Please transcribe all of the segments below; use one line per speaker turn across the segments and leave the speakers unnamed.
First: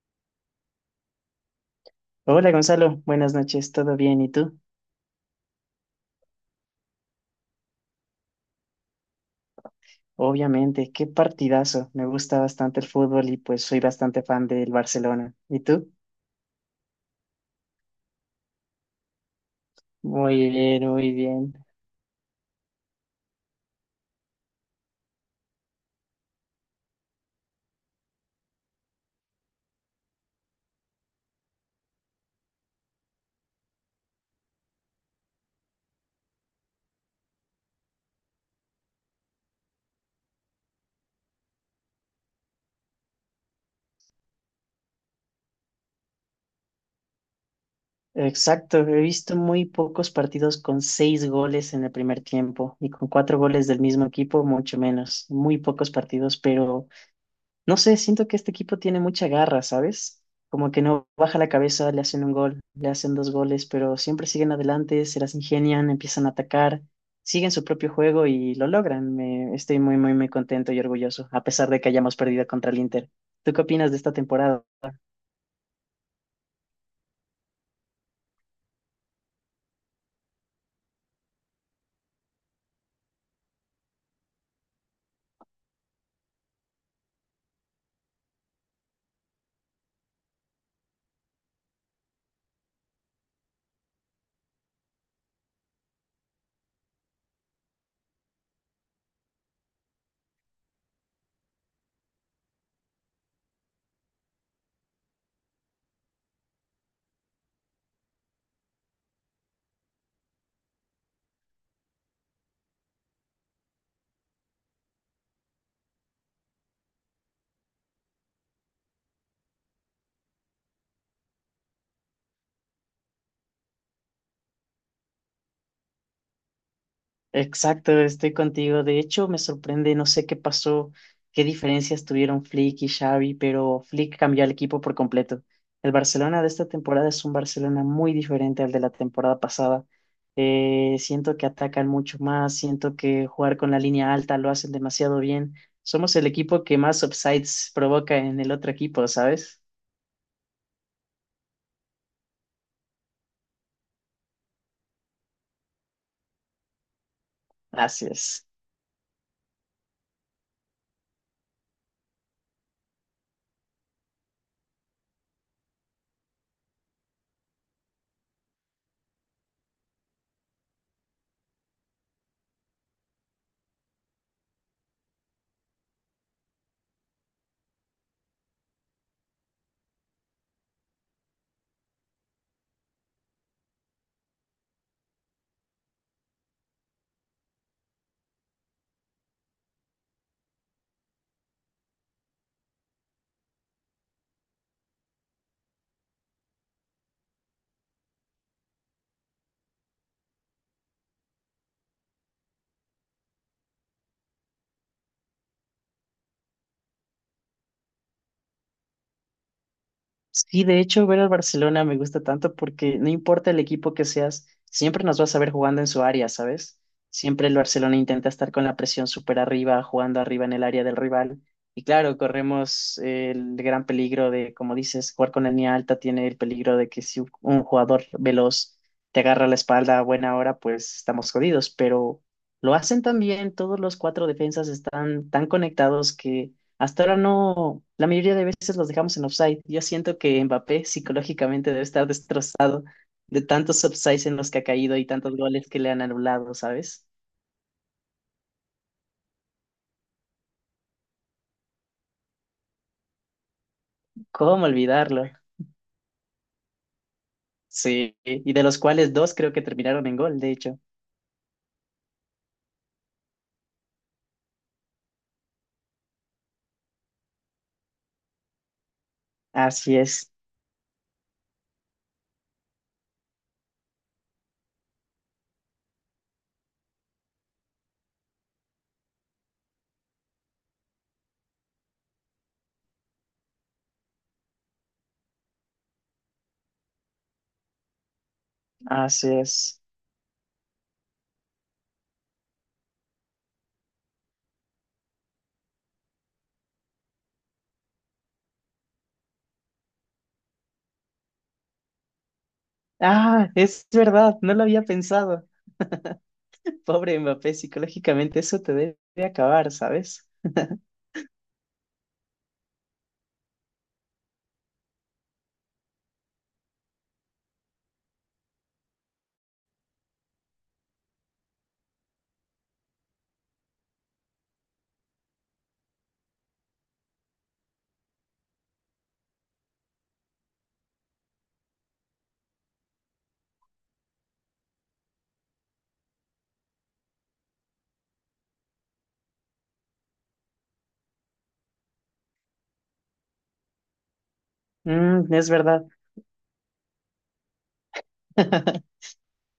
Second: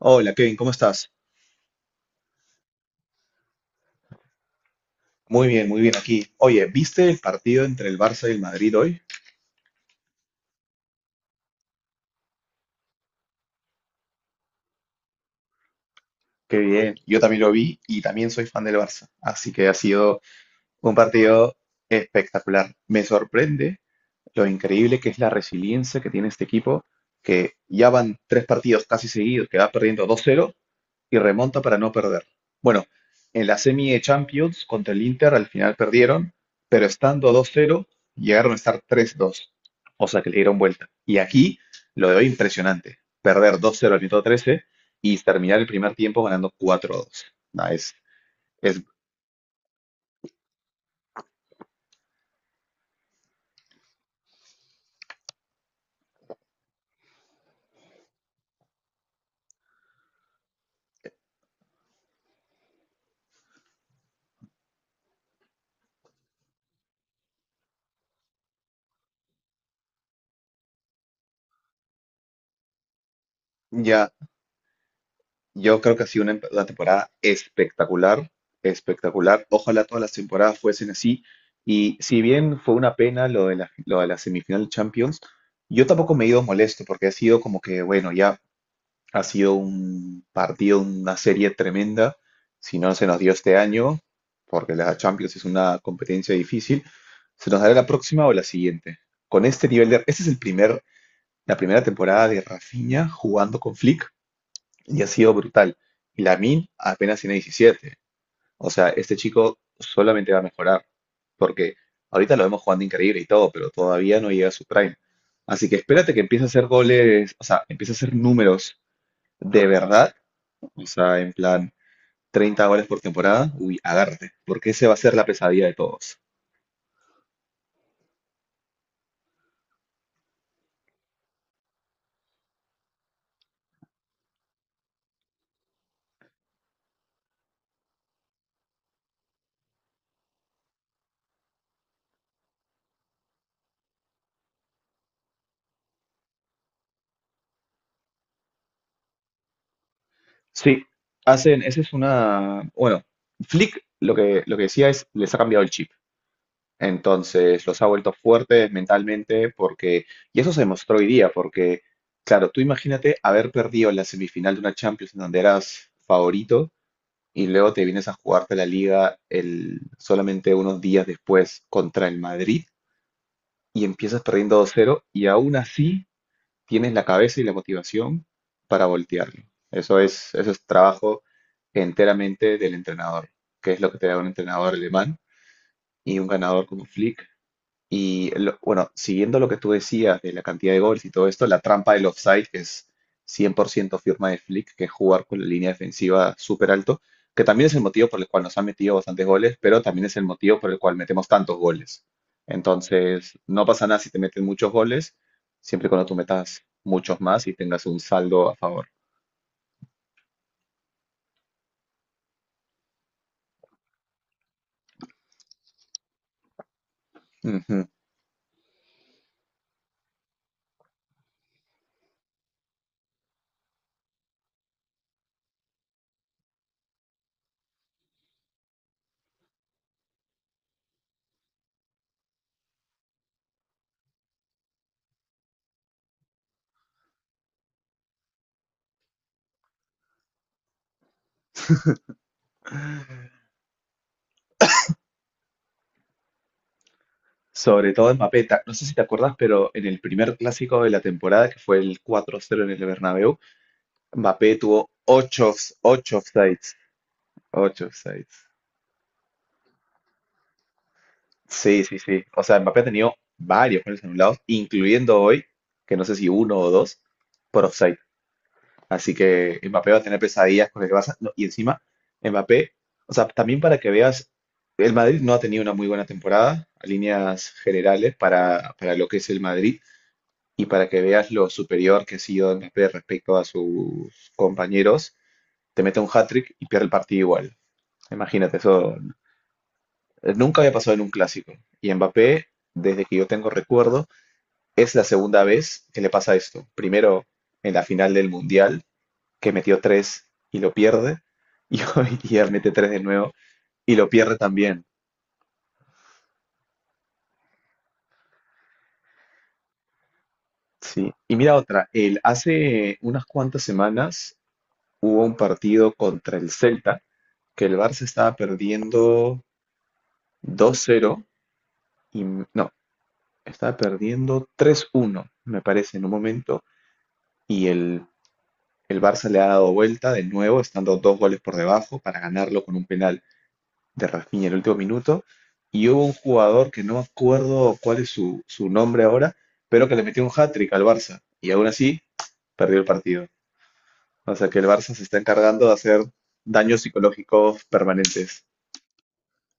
Hola Kevin, ¿cómo estás?
Hola Gonzalo, buenas noches, ¿todo bien? ¿Y tú?
Muy bien aquí. Oye, ¿viste el partido entre el Barça y el Madrid hoy?
Obviamente, qué partidazo. Me gusta bastante el fútbol y pues soy bastante fan del Barcelona. ¿Y tú?
Qué bien, yo también lo vi y también soy fan del Barça, así que ha sido
Muy bien,
un
muy bien.
partido espectacular. Me sorprende lo increíble que es la resiliencia que tiene este equipo, que ya van tres partidos casi seguidos, que va perdiendo 2-0 y remonta para no perder. Bueno, en la semi de Champions contra el Inter al final perdieron, pero estando 2-0 llegaron a estar 3-2, o sea que le dieron vuelta. Y aquí lo de hoy impresionante, perder 2-0 al minuto 13 y terminar el primer tiempo ganando 4-2. Nah,
Exacto,
es
he visto muy pocos partidos con seis goles en el primer tiempo y con cuatro goles del mismo equipo, mucho menos. Muy pocos partidos, pero no sé, siento que este equipo tiene mucha garra, ¿sabes? Como que no baja la cabeza, le hacen un gol, le hacen dos goles, pero siempre siguen adelante, se las ingenian, empiezan a atacar, siguen su propio juego y lo logran. Estoy muy, muy, muy contento y orgulloso, a pesar de que hayamos perdido contra el Inter. ¿Tú qué opinas de
ya
esta temporada?
yo creo que ha sido una temporada espectacular, espectacular. Ojalá todas las temporadas fuesen así. Y si bien fue una pena lo de la semifinal de Champions, yo tampoco me he ido molesto porque ha sido como que, bueno, ya ha sido un partido, una serie tremenda. Si no se nos dio este año, porque la Champions es una competencia difícil, se nos dará la próxima o la siguiente. Con este nivel de... Este es el primer, la primera temporada de Rafinha jugando con Flick y ha sido brutal. Y Lamin apenas tiene 17. O sea, este chico solamente va a mejorar, porque ahorita lo vemos jugando increíble y todo, pero todavía no llega a su prime. Así que espérate que empiece a hacer goles, o sea, empiece a hacer números de verdad, o sea, en plan 30 goles por temporada, uy, agárrate, porque ese va a ser la pesadilla de todos.
Exacto, estoy contigo. De hecho, me sorprende, no sé qué pasó, qué diferencias tuvieron Flick y Xavi, pero Flick cambió al equipo por completo. El Barcelona de esta temporada es un Barcelona muy diferente al de la temporada pasada. Siento que atacan mucho más, siento que jugar con la línea alta lo hacen demasiado bien. Somos el equipo que más offsides provoca en el otro equipo, ¿sabes?
Sí, hacen, esa es una, bueno, Flick lo que decía es, les ha cambiado el chip. Entonces los ha vuelto
Gracias.
fuertes mentalmente porque, y eso se demostró hoy día, porque, claro, tú imagínate haber perdido la semifinal de una Champions en donde eras favorito y luego te vienes a jugarte la liga solamente unos días después contra el Madrid y empiezas perdiendo 2-0 y aún así tienes la cabeza y la motivación para voltearlo. Eso es trabajo enteramente del entrenador, que es lo que te da un entrenador alemán y un ganador como Flick y bueno, siguiendo lo que tú decías de la cantidad de goles y todo esto, la trampa del offside, que es 100% firma de Flick, que es jugar con la línea defensiva súper alto, que también es el motivo por el cual nos han metido bastantes goles, pero también es el motivo por el cual metemos tantos goles. Entonces, no pasa nada si te meten muchos goles, siempre y cuando tú metas muchos más y tengas un saldo a favor.
Sí, de hecho, ver al Barcelona me gusta tanto porque no importa el equipo que seas, siempre nos vas a ver jugando en su área, ¿sabes? Siempre el
Ujú.
Barcelona intenta estar con la presión súper arriba, jugando arriba en el área del rival. Y claro, corremos el gran peligro de, como dices, jugar con línea alta tiene el peligro de que si un jugador veloz te agarra la espalda a buena hora, pues estamos jodidos. Pero lo hacen tan bien, todos los cuatro defensas están tan conectados que hasta ahora no, la mayoría de veces los dejamos en offside. Yo siento que Mbappé psicológicamente debe estar destrozado de tantos offsides en los que ha caído y tantos goles que le han anulado, ¿sabes?
Sobre todo en Mbappé, no sé si te acuerdas, pero en el primer clásico de la temporada, que fue el 4-0 en el Bernabéu, Mbappé
¿Cómo
tuvo
olvidarlo?
ocho offsides. Ocho
Sí,
offsides.
y de los cuales dos creo que terminaron en gol, de hecho.
Sí, sí, sí. O sea, Mbappé ha tenido varios goles anulados, incluyendo hoy, que no sé si uno o dos, por offside. Así que Mbappé
Así
va a tener
es,
pesadillas con el Barça. No, y encima, Mbappé, o sea, también para que veas, el Madrid no ha tenido una muy buena temporada, a líneas generales, para lo que es el Madrid. Y para que veas lo superior que ha sido Mbappé respecto a sus compañeros, te mete un hat-trick y pierde el partido igual. Imagínate, eso
así es.
nunca había pasado en un clásico. Y Mbappé, desde que yo tengo recuerdo, es la segunda vez que le pasa esto. Primero en la final del Mundial, que metió tres y lo pierde. Y hoy día mete tres de nuevo
Ah, es
y lo pierde
verdad, no lo había
también.
pensado. Pobre Mbappé, psicológicamente eso te debe acabar, ¿sabes?
Sí. Y mira otra. Él hace unas cuantas semanas hubo un partido contra el Celta, que el Barça estaba perdiendo 2-0. Y no, estaba perdiendo 3-1 me parece, en un momento. Y el El Barça le ha dado vuelta de nuevo, estando dos goles por debajo para ganarlo con un penal de Rafinha en el último minuto. Y hubo un jugador que no me acuerdo cuál es su nombre ahora, pero que le metió un hat-trick al Barça. Y aún así, perdió el partido. O sea que el Barça se está
Mm, es
encargando de
verdad.
hacer daños psicológicos permanentes.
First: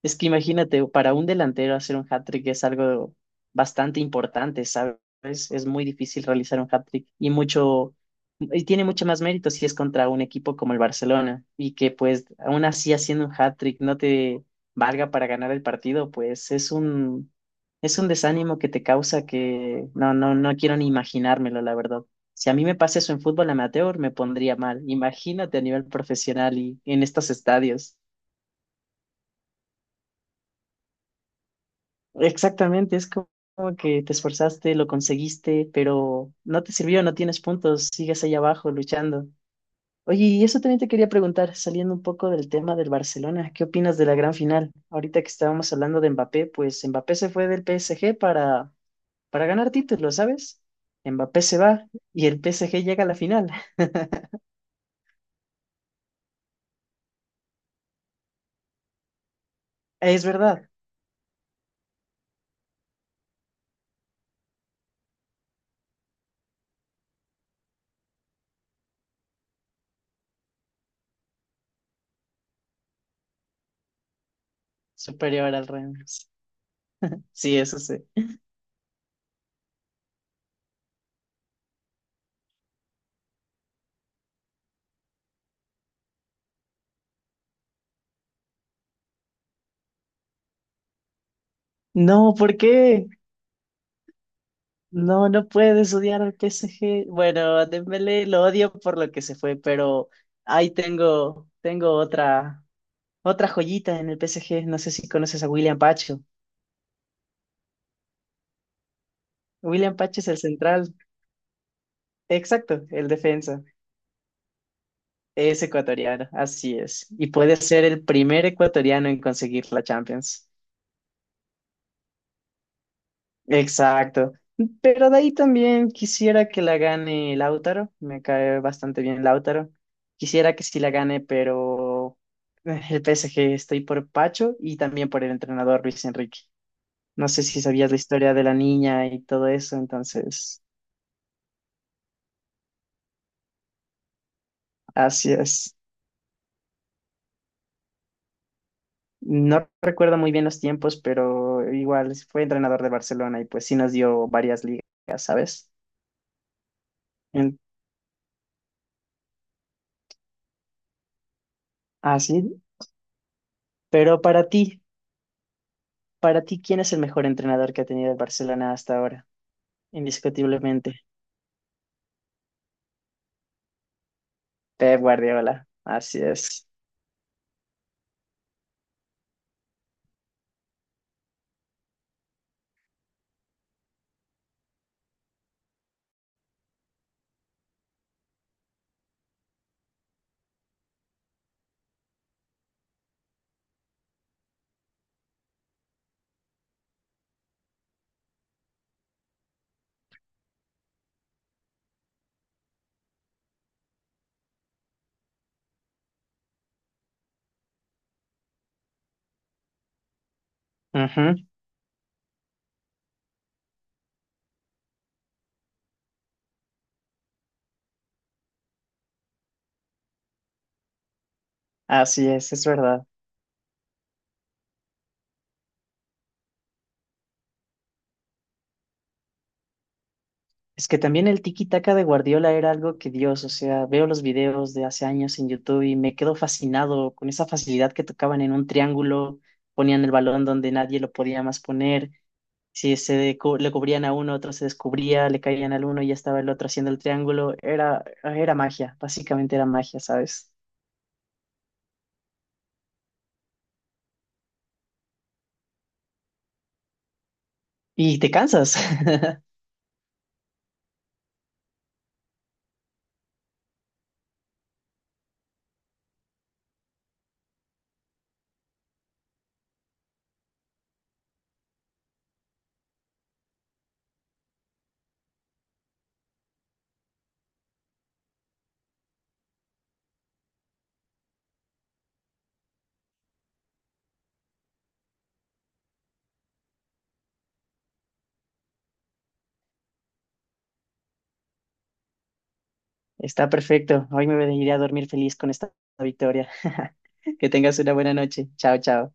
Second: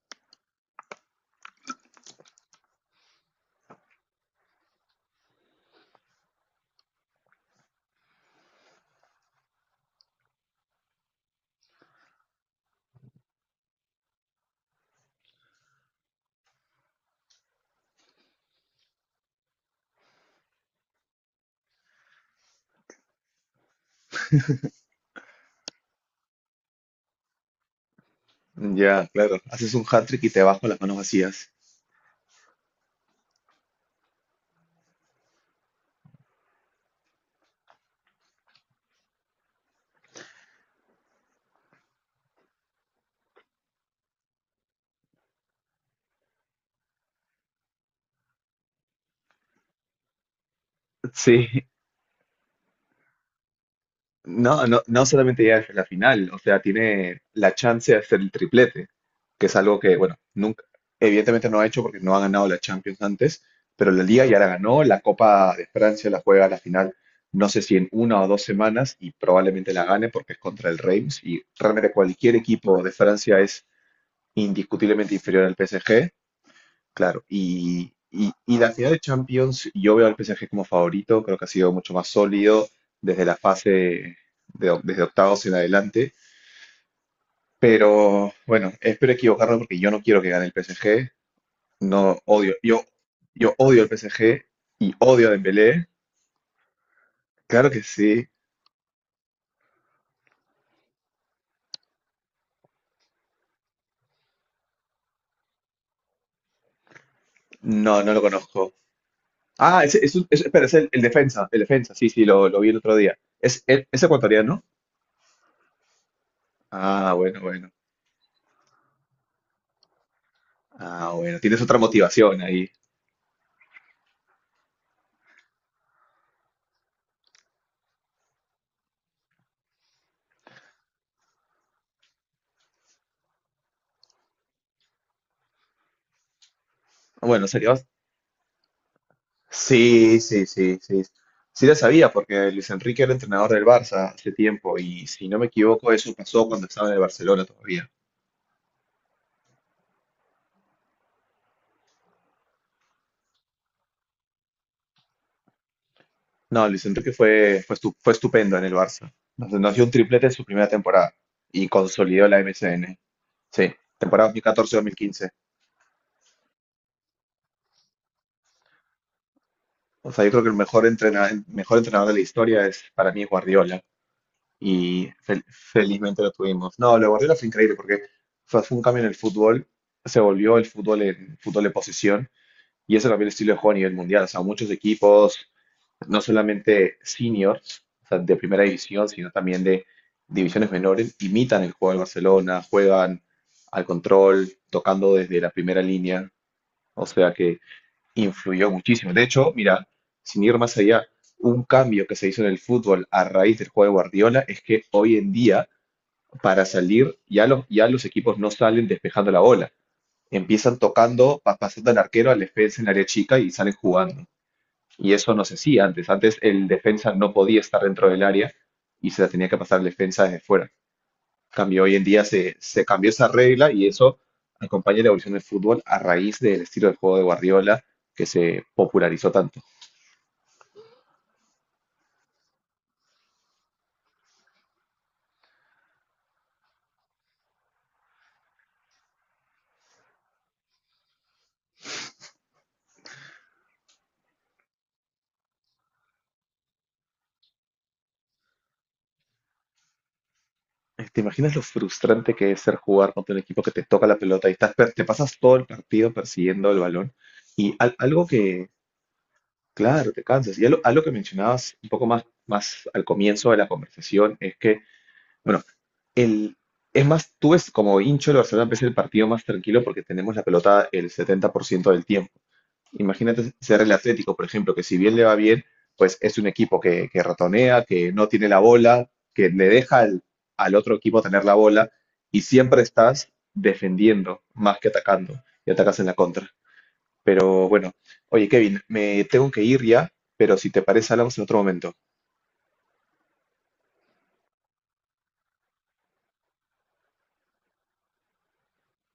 Es que imagínate, para un delantero hacer un hat-trick es algo bastante importante, ¿sabes? Es muy difícil realizar un hat-trick y mucho, y tiene mucho más mérito si es contra un equipo como el Barcelona y que pues aún así haciendo un hat-trick no te valga para ganar el partido, pues es un desánimo que te causa que no, no, no quiero ni imaginármelo, la verdad. Si a mí me pasa eso en fútbol amateur, me pondría mal. Imagínate a nivel profesional y en estos estadios.
Ya, claro. Haces un hat-trick y te bajo las manos vacías.
Exactamente, es como que te esforzaste, lo conseguiste, pero no te sirvió, no tienes puntos, sigues ahí abajo luchando. Oye, y eso también te quería preguntar, saliendo un poco del tema del Barcelona, ¿qué opinas de la gran final? Ahorita que estábamos hablando de Mbappé, pues Mbappé se fue del PSG para ganar títulos, ¿sabes? Mbappé se
Sí.
va y el PSG llega a la final.
No, no, no solamente llega a la final, o sea, tiene la chance de hacer el triplete, que es algo que, bueno,
Es
nunca,
verdad,
evidentemente no ha hecho porque no ha ganado la Champions antes, pero la Liga ya la ganó, la Copa de Francia la juega a la final, no sé si en una o dos semanas, y probablemente la gane porque es contra el Reims, y realmente cualquier equipo de Francia es indiscutiblemente inferior al
superior al
PSG.
Reims.
Claro,
Sí, eso
y,
sí.
y- y la final de Champions, yo veo al PSG como favorito, creo que ha sido mucho más sólido desde desde octavos en adelante, pero bueno, espero equivocarme porque yo no quiero que gane el PSG, no
No,
odio,
¿por
yo,
qué?
yo odio el PSG y
No,
odio a
no
Dembélé,
puedes odiar al PSG. Bueno, a
claro que
Dembélé
sí.
lo odio por lo que se fue, pero ahí tengo otra, otra joyita en el PSG. No sé si conoces a William Pacho.
No, no lo conozco. Ah,
William Pacho es el
espera, es el,
central,
el defensa, el defensa, sí, sí, lo vi el
exacto,
otro
el
día. ¿Es,
defensa.
es, es ecuatoriano?
Es ecuatoriano, así es.
Ah,
Y
bueno,
puede
bueno,
ser el primer ecuatoriano en conseguir la Champions.
ah, bueno, tienes otra motivación ahí.
Exacto. Pero de ahí también quisiera que la gane Lautaro. Me cae bastante bien Lautaro. Quisiera que sí la gane, pero el PSG estoy por Pacho y también por el entrenador Luis Enrique. No sé
Bueno,
si
sería
sabías la historia de la niña y todo eso,
sí, sí,
entonces
sí, sí. Sí la sabía porque Luis Enrique era entrenador del Barça hace tiempo y si
así
no me
es.
equivoco eso pasó cuando estaba en el Barcelona todavía.
No recuerdo muy bien los tiempos, pero igual fue entrenador de Barcelona y pues sí nos dio varias ligas, ¿sabes?
No, Luis Enrique
En-
fue estupendo en el Barça. Nos dio un triplete en su primera temporada y consolidó la
Así.
MSN. Sí,
Pero
temporada
para ti.
2014-2015.
Para ti, ¿quién es el mejor entrenador que ha tenido el Barcelona hasta ahora?
O sea, yo creo que el
Indiscutiblemente,
mejor entrenador de la historia es, para mí, es Guardiola
Pep
y
Guardiola. Así
felizmente lo
es.
tuvimos. No, lo de Guardiola fue increíble porque fue un cambio en el fútbol, se volvió el fútbol en fútbol de posición. Y eso cambió el estilo de juego a nivel mundial. O sea, muchos equipos, no solamente seniors, o sea, de primera división, sino también de divisiones menores, imitan el juego del Barcelona, juegan al control, tocando desde la primera línea. O sea que influyó muchísimo. De hecho, mira, sin ir más allá, un cambio que se hizo en el fútbol a raíz del juego de Guardiola es que hoy en día, para salir, ya los equipos no salen despejando la bola. Empiezan
Ujú.
tocando, pasando al arquero, al defensa en área chica y salen jugando. Y eso no se hacía antes. Antes el defensa no podía estar dentro del área y se la tenía que pasar el defensa desde fuera. Cambio, hoy en día
Así
se,
es
se
verdad.
cambió esa regla y eso acompaña la evolución del fútbol a raíz del estilo de juego de Guardiola que se popularizó tanto.
Es que también el tiki-taka de Guardiola era algo que Dios, o sea, veo los videos de hace años en YouTube y me quedo fascinado con esa facilidad que tocaban en un triángulo, ponían el balón donde nadie lo podía más poner. Si se decu- Le cubrían a uno, otro se descubría, le caían al uno y ya estaba el otro haciendo el triángulo. Era, era magia, básicamente era magia, ¿sabes?
¿Te imaginas lo frustrante que es ser jugar contra un equipo que te toca la pelota y estás, te pasas todo el partido persiguiendo el balón? Y
Y
algo
te
que,
cansas.
claro, te cansas. Y algo que mencionabas un poco más al comienzo de la conversación es que, bueno, el, es más, tú ves como hincho el Barcelona empieza el partido más tranquilo porque tenemos la pelota el 70% del tiempo. Imagínate ser el Atlético, por ejemplo, que si bien le va bien, pues es un equipo que ratonea, que no tiene la bola, que le deja al otro equipo tener la bola y siempre estás defendiendo más que atacando y atacas en la contra. Pero bueno, oye Kevin, me tengo que ir ya, pero si te parece hablamos en otro momento.
Está perfecto. Hoy me iré a dormir feliz con esta victoria. Que tengas una buena noche. Chao, chao.